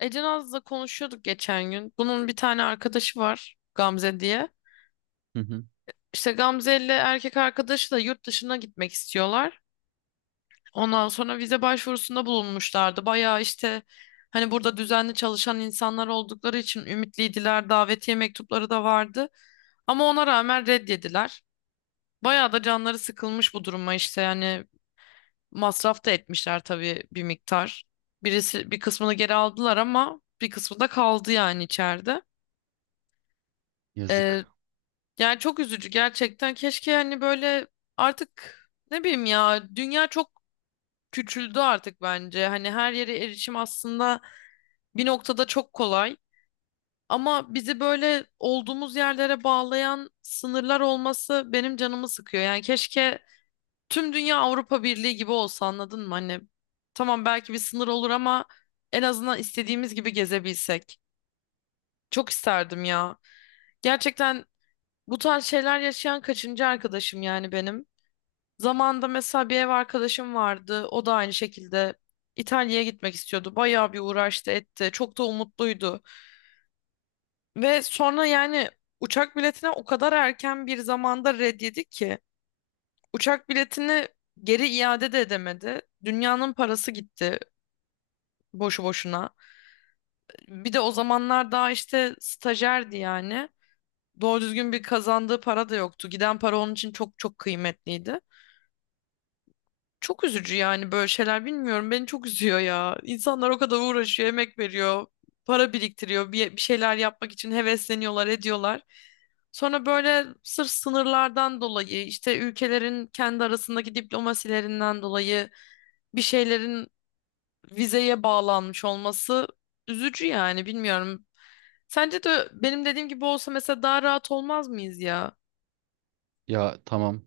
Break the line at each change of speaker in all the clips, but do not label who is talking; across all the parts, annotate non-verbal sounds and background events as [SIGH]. Ece Naz'la konuşuyorduk geçen gün. Bunun bir tane arkadaşı var Gamze diye.
Hı hı.
İşte Gamze ile erkek arkadaşı da yurt dışına gitmek istiyorlar. Ondan sonra vize başvurusunda bulunmuşlardı. Bayağı işte hani burada düzenli çalışan insanlar oldukları için ümitliydiler. Davetiye mektupları da vardı. Ama ona rağmen reddediler. Bayağı da canları sıkılmış bu duruma işte yani masraf da etmişler tabii bir miktar. Birisi bir kısmını geri aldılar ama bir kısmı da kaldı yani içeride. Ee,
Yazık.
Yani çok üzücü gerçekten. Keşke hani böyle artık ne bileyim ya dünya çok küçüldü artık bence. Hani her yere erişim aslında bir noktada çok kolay. Ama bizi böyle olduğumuz yerlere bağlayan sınırlar olması benim canımı sıkıyor. Yani keşke tüm dünya Avrupa Birliği gibi olsa anladın mı? Hani tamam belki bir sınır olur ama en azından istediğimiz gibi gezebilsek. Çok isterdim ya. Gerçekten bu tarz şeyler yaşayan kaçıncı arkadaşım yani benim. Zamanında mesela bir ev arkadaşım vardı. O da aynı şekilde İtalya'ya gitmek istiyordu. Bayağı bir uğraştı etti. Çok da umutluydu. Ve sonra yani uçak biletine o kadar erken bir zamanda red ki. Uçak biletini geri iade de edemedi. Dünyanın parası gitti boşu boşuna. Bir de o zamanlar daha işte stajyerdi yani. Doğru düzgün bir kazandığı para da yoktu. Giden para onun için çok çok kıymetliydi. Çok üzücü yani böyle şeyler bilmiyorum. Beni çok üzüyor ya. İnsanlar o kadar uğraşıyor, emek veriyor, para biriktiriyor, bir şeyler yapmak için hevesleniyorlar, ediyorlar. Sonra böyle sırf sınırlardan dolayı, işte ülkelerin kendi arasındaki diplomasilerinden dolayı bir şeylerin vizeye bağlanmış olması üzücü yani bilmiyorum. Sence de benim dediğim gibi olsa mesela daha rahat olmaz mıyız ya?
Ya tamam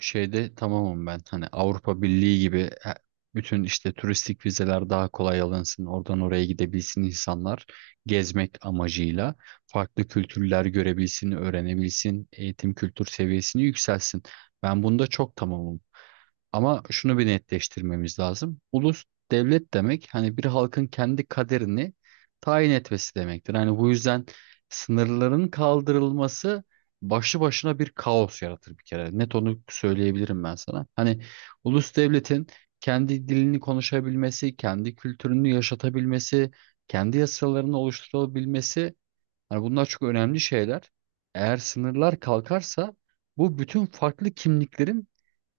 şeyde tamamım ben. Hani Avrupa Birliği gibi bütün işte turistik vizeler daha kolay alınsın. Oradan oraya gidebilsin insanlar. Gezmek amacıyla farklı kültürler görebilsin, öğrenebilsin, eğitim kültür seviyesini yükselsin. Ben bunda çok tamamım. Ama şunu bir netleştirmemiz lazım. Ulus devlet demek hani bir halkın kendi kaderini tayin etmesi demektir. Hani bu yüzden sınırların kaldırılması başlı başına bir kaos yaratır bir kere. Net onu söyleyebilirim ben sana. Hani ulus devletin kendi dilini konuşabilmesi, kendi kültürünü yaşatabilmesi, kendi yasalarını oluşturabilmesi. Hani bunlar çok önemli şeyler. Eğer sınırlar kalkarsa bu bütün farklı kimliklerin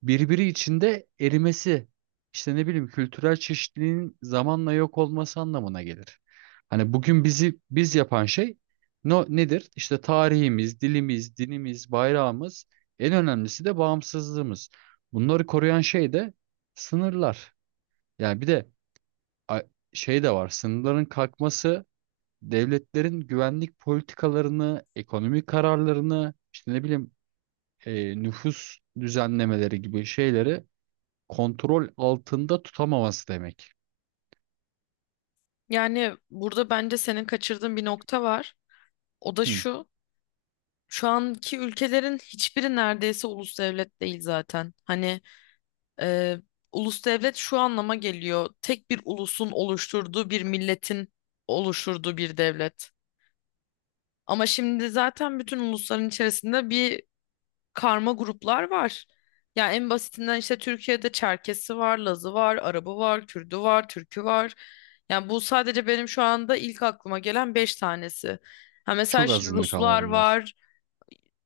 birbiri içinde erimesi, işte ne bileyim kültürel çeşitliliğin zamanla yok olması anlamına gelir. Hani bugün bizi biz yapan şey no, nedir? İşte tarihimiz, dilimiz, dinimiz, bayrağımız, en önemlisi de bağımsızlığımız. Bunları koruyan şey de sınırlar. Yani bir de a- şey de var. Sınırların kalkması devletlerin güvenlik politikalarını, ekonomik kararlarını, işte ne bileyim nüfus düzenlemeleri gibi şeyleri kontrol altında tutamaması demek.
Yani burada bence senin kaçırdığın bir nokta var. O da
Hı,
şu. Şu anki ülkelerin hiçbiri neredeyse ulus devlet değil zaten. Hani e, ulus devlet şu anlama geliyor. Tek bir ulusun oluşturduğu bir milletin oluşturduğu bir devlet. Ama şimdi zaten bütün ulusların içerisinde bir karma gruplar var. Yani en basitinden işte Türkiye'de Çerkesi var, Lazı var, Arabı var, Kürdü var, Türkü var. Yani bu sadece benim şu anda ilk aklıma gelen beş tanesi. Ha mesela
çok
şimdi
azınlık ama
Ruslar
bunlar.
var.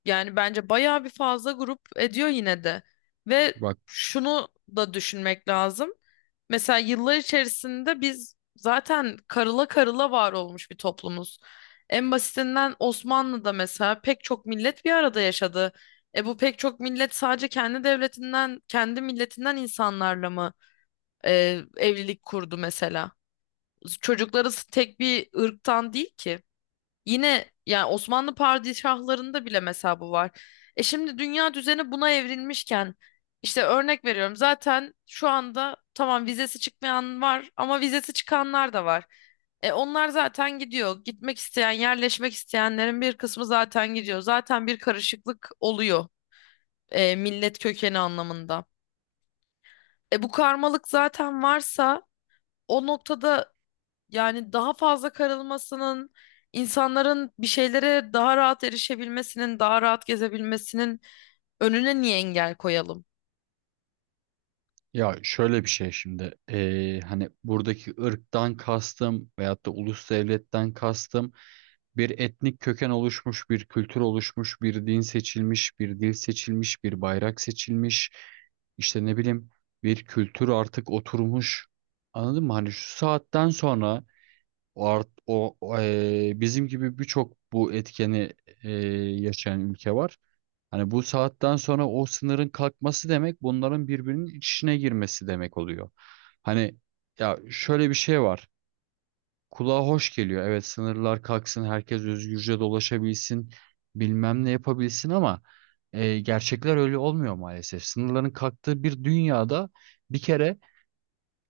Yani bence bayağı bir fazla grup ediyor yine de. Ve
Bak,
şunu da düşünmek lazım. Mesela yıllar içerisinde biz zaten karıla karıla var olmuş bir toplumuz. En basitinden Osmanlı'da mesela pek çok millet bir arada yaşadı. E bu pek çok millet sadece kendi devletinden, kendi milletinden insanlarla mı evlilik kurdu mesela? Çocukları tek bir ırktan değil ki. Yine yani Osmanlı padişahlarında bile mesela bu var. E şimdi dünya düzeni buna evrilmişken işte örnek veriyorum zaten şu anda tamam vizesi çıkmayan var ama vizesi çıkanlar da var. E onlar zaten gidiyor. Gitmek isteyen, yerleşmek isteyenlerin bir kısmı zaten gidiyor. Zaten bir karışıklık oluyor millet kökeni anlamında. E bu karmalık zaten varsa o noktada yani daha fazla karılmasının, insanların bir şeylere daha rahat erişebilmesinin, daha rahat gezebilmesinin önüne niye engel koyalım?
ya şöyle bir şey şimdi hani buradaki ırktan kastım veyahut da ulus devletten kastım. Bir etnik köken oluşmuş, bir kültür oluşmuş, bir din seçilmiş, bir dil seçilmiş, bir bayrak seçilmiş. İşte ne bileyim bir kültür artık oturmuş. Anladın mı? Hani şu saatten sonra o, art, o o, bizim gibi birçok bu etkeni eee, yaşayan ülke var. Hani bu saatten sonra o sınırın kalkması demek bunların birbirinin içine girmesi demek oluyor. Hani ya şöyle bir şey var. Kulağa hoş geliyor. Evet, sınırlar kalksın, herkes özgürce dolaşabilsin, bilmem ne yapabilsin ama gerçekler öyle olmuyor maalesef. Sınırların kalktığı bir dünyada bir kere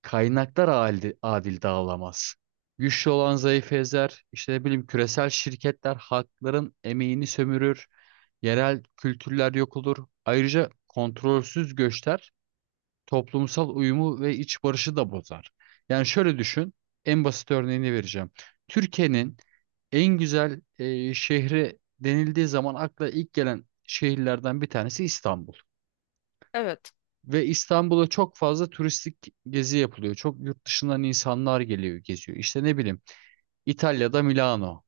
kaynaklar adil dağılamaz. Güçlü olan zayıf ezer, işte ne bileyim küresel şirketler halkların emeğini sömürür, yerel kültürler yok olur. Ayrıca kontrolsüz göçler toplumsal uyumu ve iç barışı da bozar. Yani şöyle düşün, en basit örneğini vereceğim. Türkiye'nin en güzel şehri denildiği zaman akla ilk gelen şehirlerden bir tanesi İstanbul.
Evet.
Ve İstanbul'a çok fazla turistik gezi yapılıyor. Çok yurt dışından insanlar geliyor, geziyor. İşte ne bileyim, İtalya'da Milano,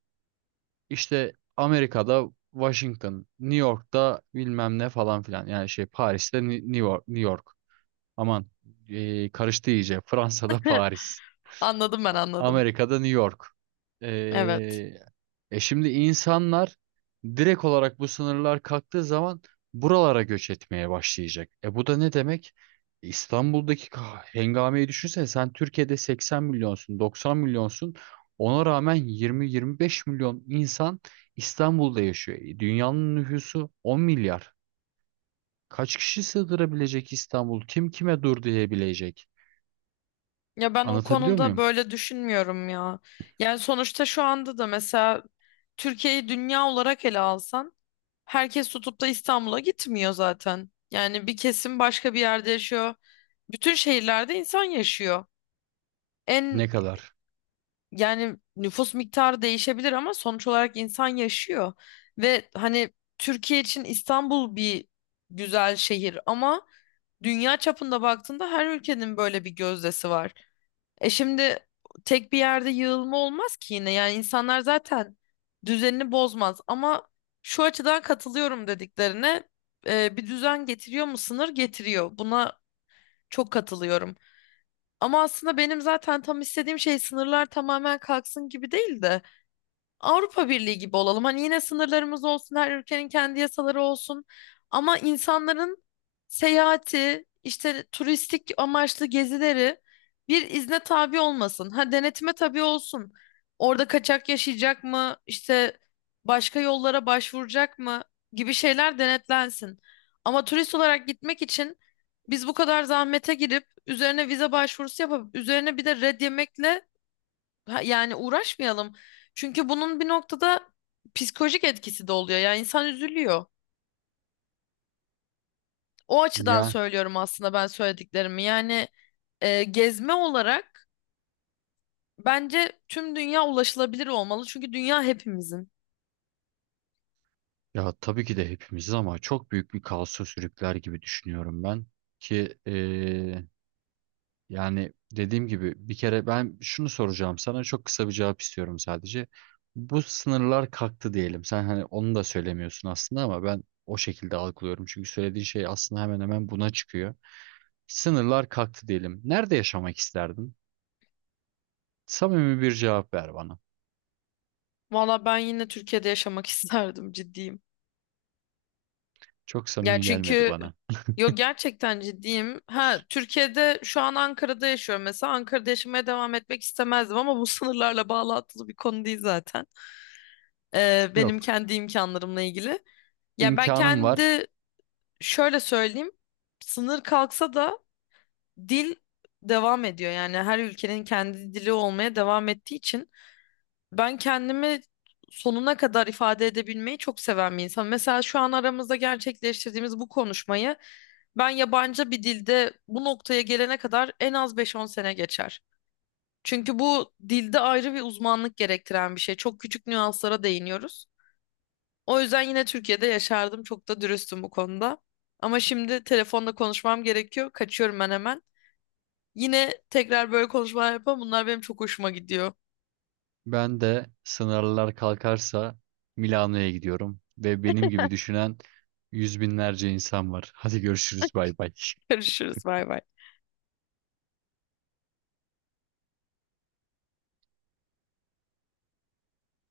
işte Amerika'da Washington, New York'ta bilmem ne falan filan. Yani şey Paris'te New York, New York. Aman, karıştı iyice. [LAUGHS] Fransa'da
[LAUGHS]
Paris.
Anladım ben anladım.
Amerika'da New York. E,
Evet.
şimdi insanlar direkt olarak bu sınırlar kalktığı zaman buralara göç etmeye başlayacak. E bu da ne demek? İstanbul'daki hengameyi düşünsene sen. Türkiye'de 80 milyonsun, 90 milyonsun. Ona rağmen 20-25 milyon insan İstanbul'da yaşıyor. Dünyanın nüfusu 10 milyar. Kaç kişi sığdırabilecek İstanbul? Kim kime dur diyebilecek?
Ya ben o
Anlatabiliyor
konuda
muyum?
böyle düşünmüyorum ya. Yani sonuçta şu anda da mesela Türkiye'yi dünya olarak ele alsan herkes tutup da İstanbul'a gitmiyor zaten. Yani bir kesim başka bir yerde yaşıyor. Bütün şehirlerde insan yaşıyor. En
Ne kadar?
Yani nüfus miktarı değişebilir ama sonuç olarak insan yaşıyor. Ve hani Türkiye için İstanbul bir güzel şehir ama dünya çapında baktığında her ülkenin böyle bir gözdesi var. E şimdi tek bir yerde yığılma olmaz ki yine. Yani insanlar zaten düzenini bozmaz ama şu açıdan katılıyorum dediklerine bir düzen getiriyor mu? Sınır getiriyor. Buna çok katılıyorum. Ama aslında benim zaten tam istediğim şey sınırlar tamamen kalksın gibi değil de Avrupa Birliği gibi olalım. Hani yine sınırlarımız olsun, her ülkenin kendi yasaları olsun. Ama insanların seyahati, işte turistik amaçlı gezileri bir izne tabi olmasın. Ha denetime tabi olsun. Orada kaçak yaşayacak mı, işte başka yollara başvuracak mı gibi şeyler denetlensin. Ama turist olarak gitmek için biz bu kadar zahmete girip üzerine vize başvurusu yapıp üzerine bir de red yemekle ha, yani uğraşmayalım. Çünkü bunun bir noktada psikolojik etkisi de oluyor. Yani insan üzülüyor. O açıdan
Ya
söylüyorum aslında ben söylediklerimi. Yani gezme olarak bence tüm dünya ulaşılabilir olmalı. Çünkü dünya hepimizin.
ya, tabii ki de hepimizi ama çok büyük bir kaosa sürükler gibi düşünüyorum ben ki yani dediğim gibi bir kere ben şunu soracağım sana. Çok kısa bir cevap istiyorum sadece. Bu sınırlar kalktı diyelim. Sen hani onu da söylemiyorsun aslında ama ben o şekilde algılıyorum. Çünkü söylediğin şey aslında hemen hemen buna çıkıyor. Sınırlar kalktı diyelim. Nerede yaşamak isterdin? Samimi bir cevap ver bana.
Valla ben yine Türkiye'de yaşamak [LAUGHS] isterdim, ciddiyim.
Çok
Yani
samimi gelmedi
çünkü
bana.
yok, gerçekten ciddiyim. Ha, Türkiye'de şu an Ankara'da yaşıyorum mesela. Ankara'da yaşamaya devam etmek istemezdim ama bu [LAUGHS] sınırlarla bağlantılı bir konu değil zaten. E, benim
Yok,
kendi imkanlarımla ilgili. Ya ben
imkanım var.
kendi şöyle söyleyeyim. Sınır kalksa da dil devam ediyor. Yani her ülkenin kendi dili olmaya devam ettiği için ben kendimi sonuna kadar ifade edebilmeyi çok seven bir insan. Mesela şu an aramızda gerçekleştirdiğimiz bu konuşmayı ben yabancı bir dilde bu noktaya gelene kadar en az beş on sene geçer. Çünkü bu dilde ayrı bir uzmanlık gerektiren bir şey. Çok küçük nüanslara değiniyoruz. O yüzden yine Türkiye'de yaşardım. Çok da dürüstüm bu konuda. Ama şimdi telefonla konuşmam gerekiyor. Kaçıyorum ben hemen. Yine tekrar böyle konuşmalar yapalım. Bunlar benim çok hoşuma gidiyor.
Ben de sınırlar kalkarsa Milano'ya gidiyorum ve benim gibi düşünen yüz binlerce insan var. Hadi, görüşürüz, bay bay.
[LAUGHS]
[LAUGHS]
Görüşürüz. Bay bay.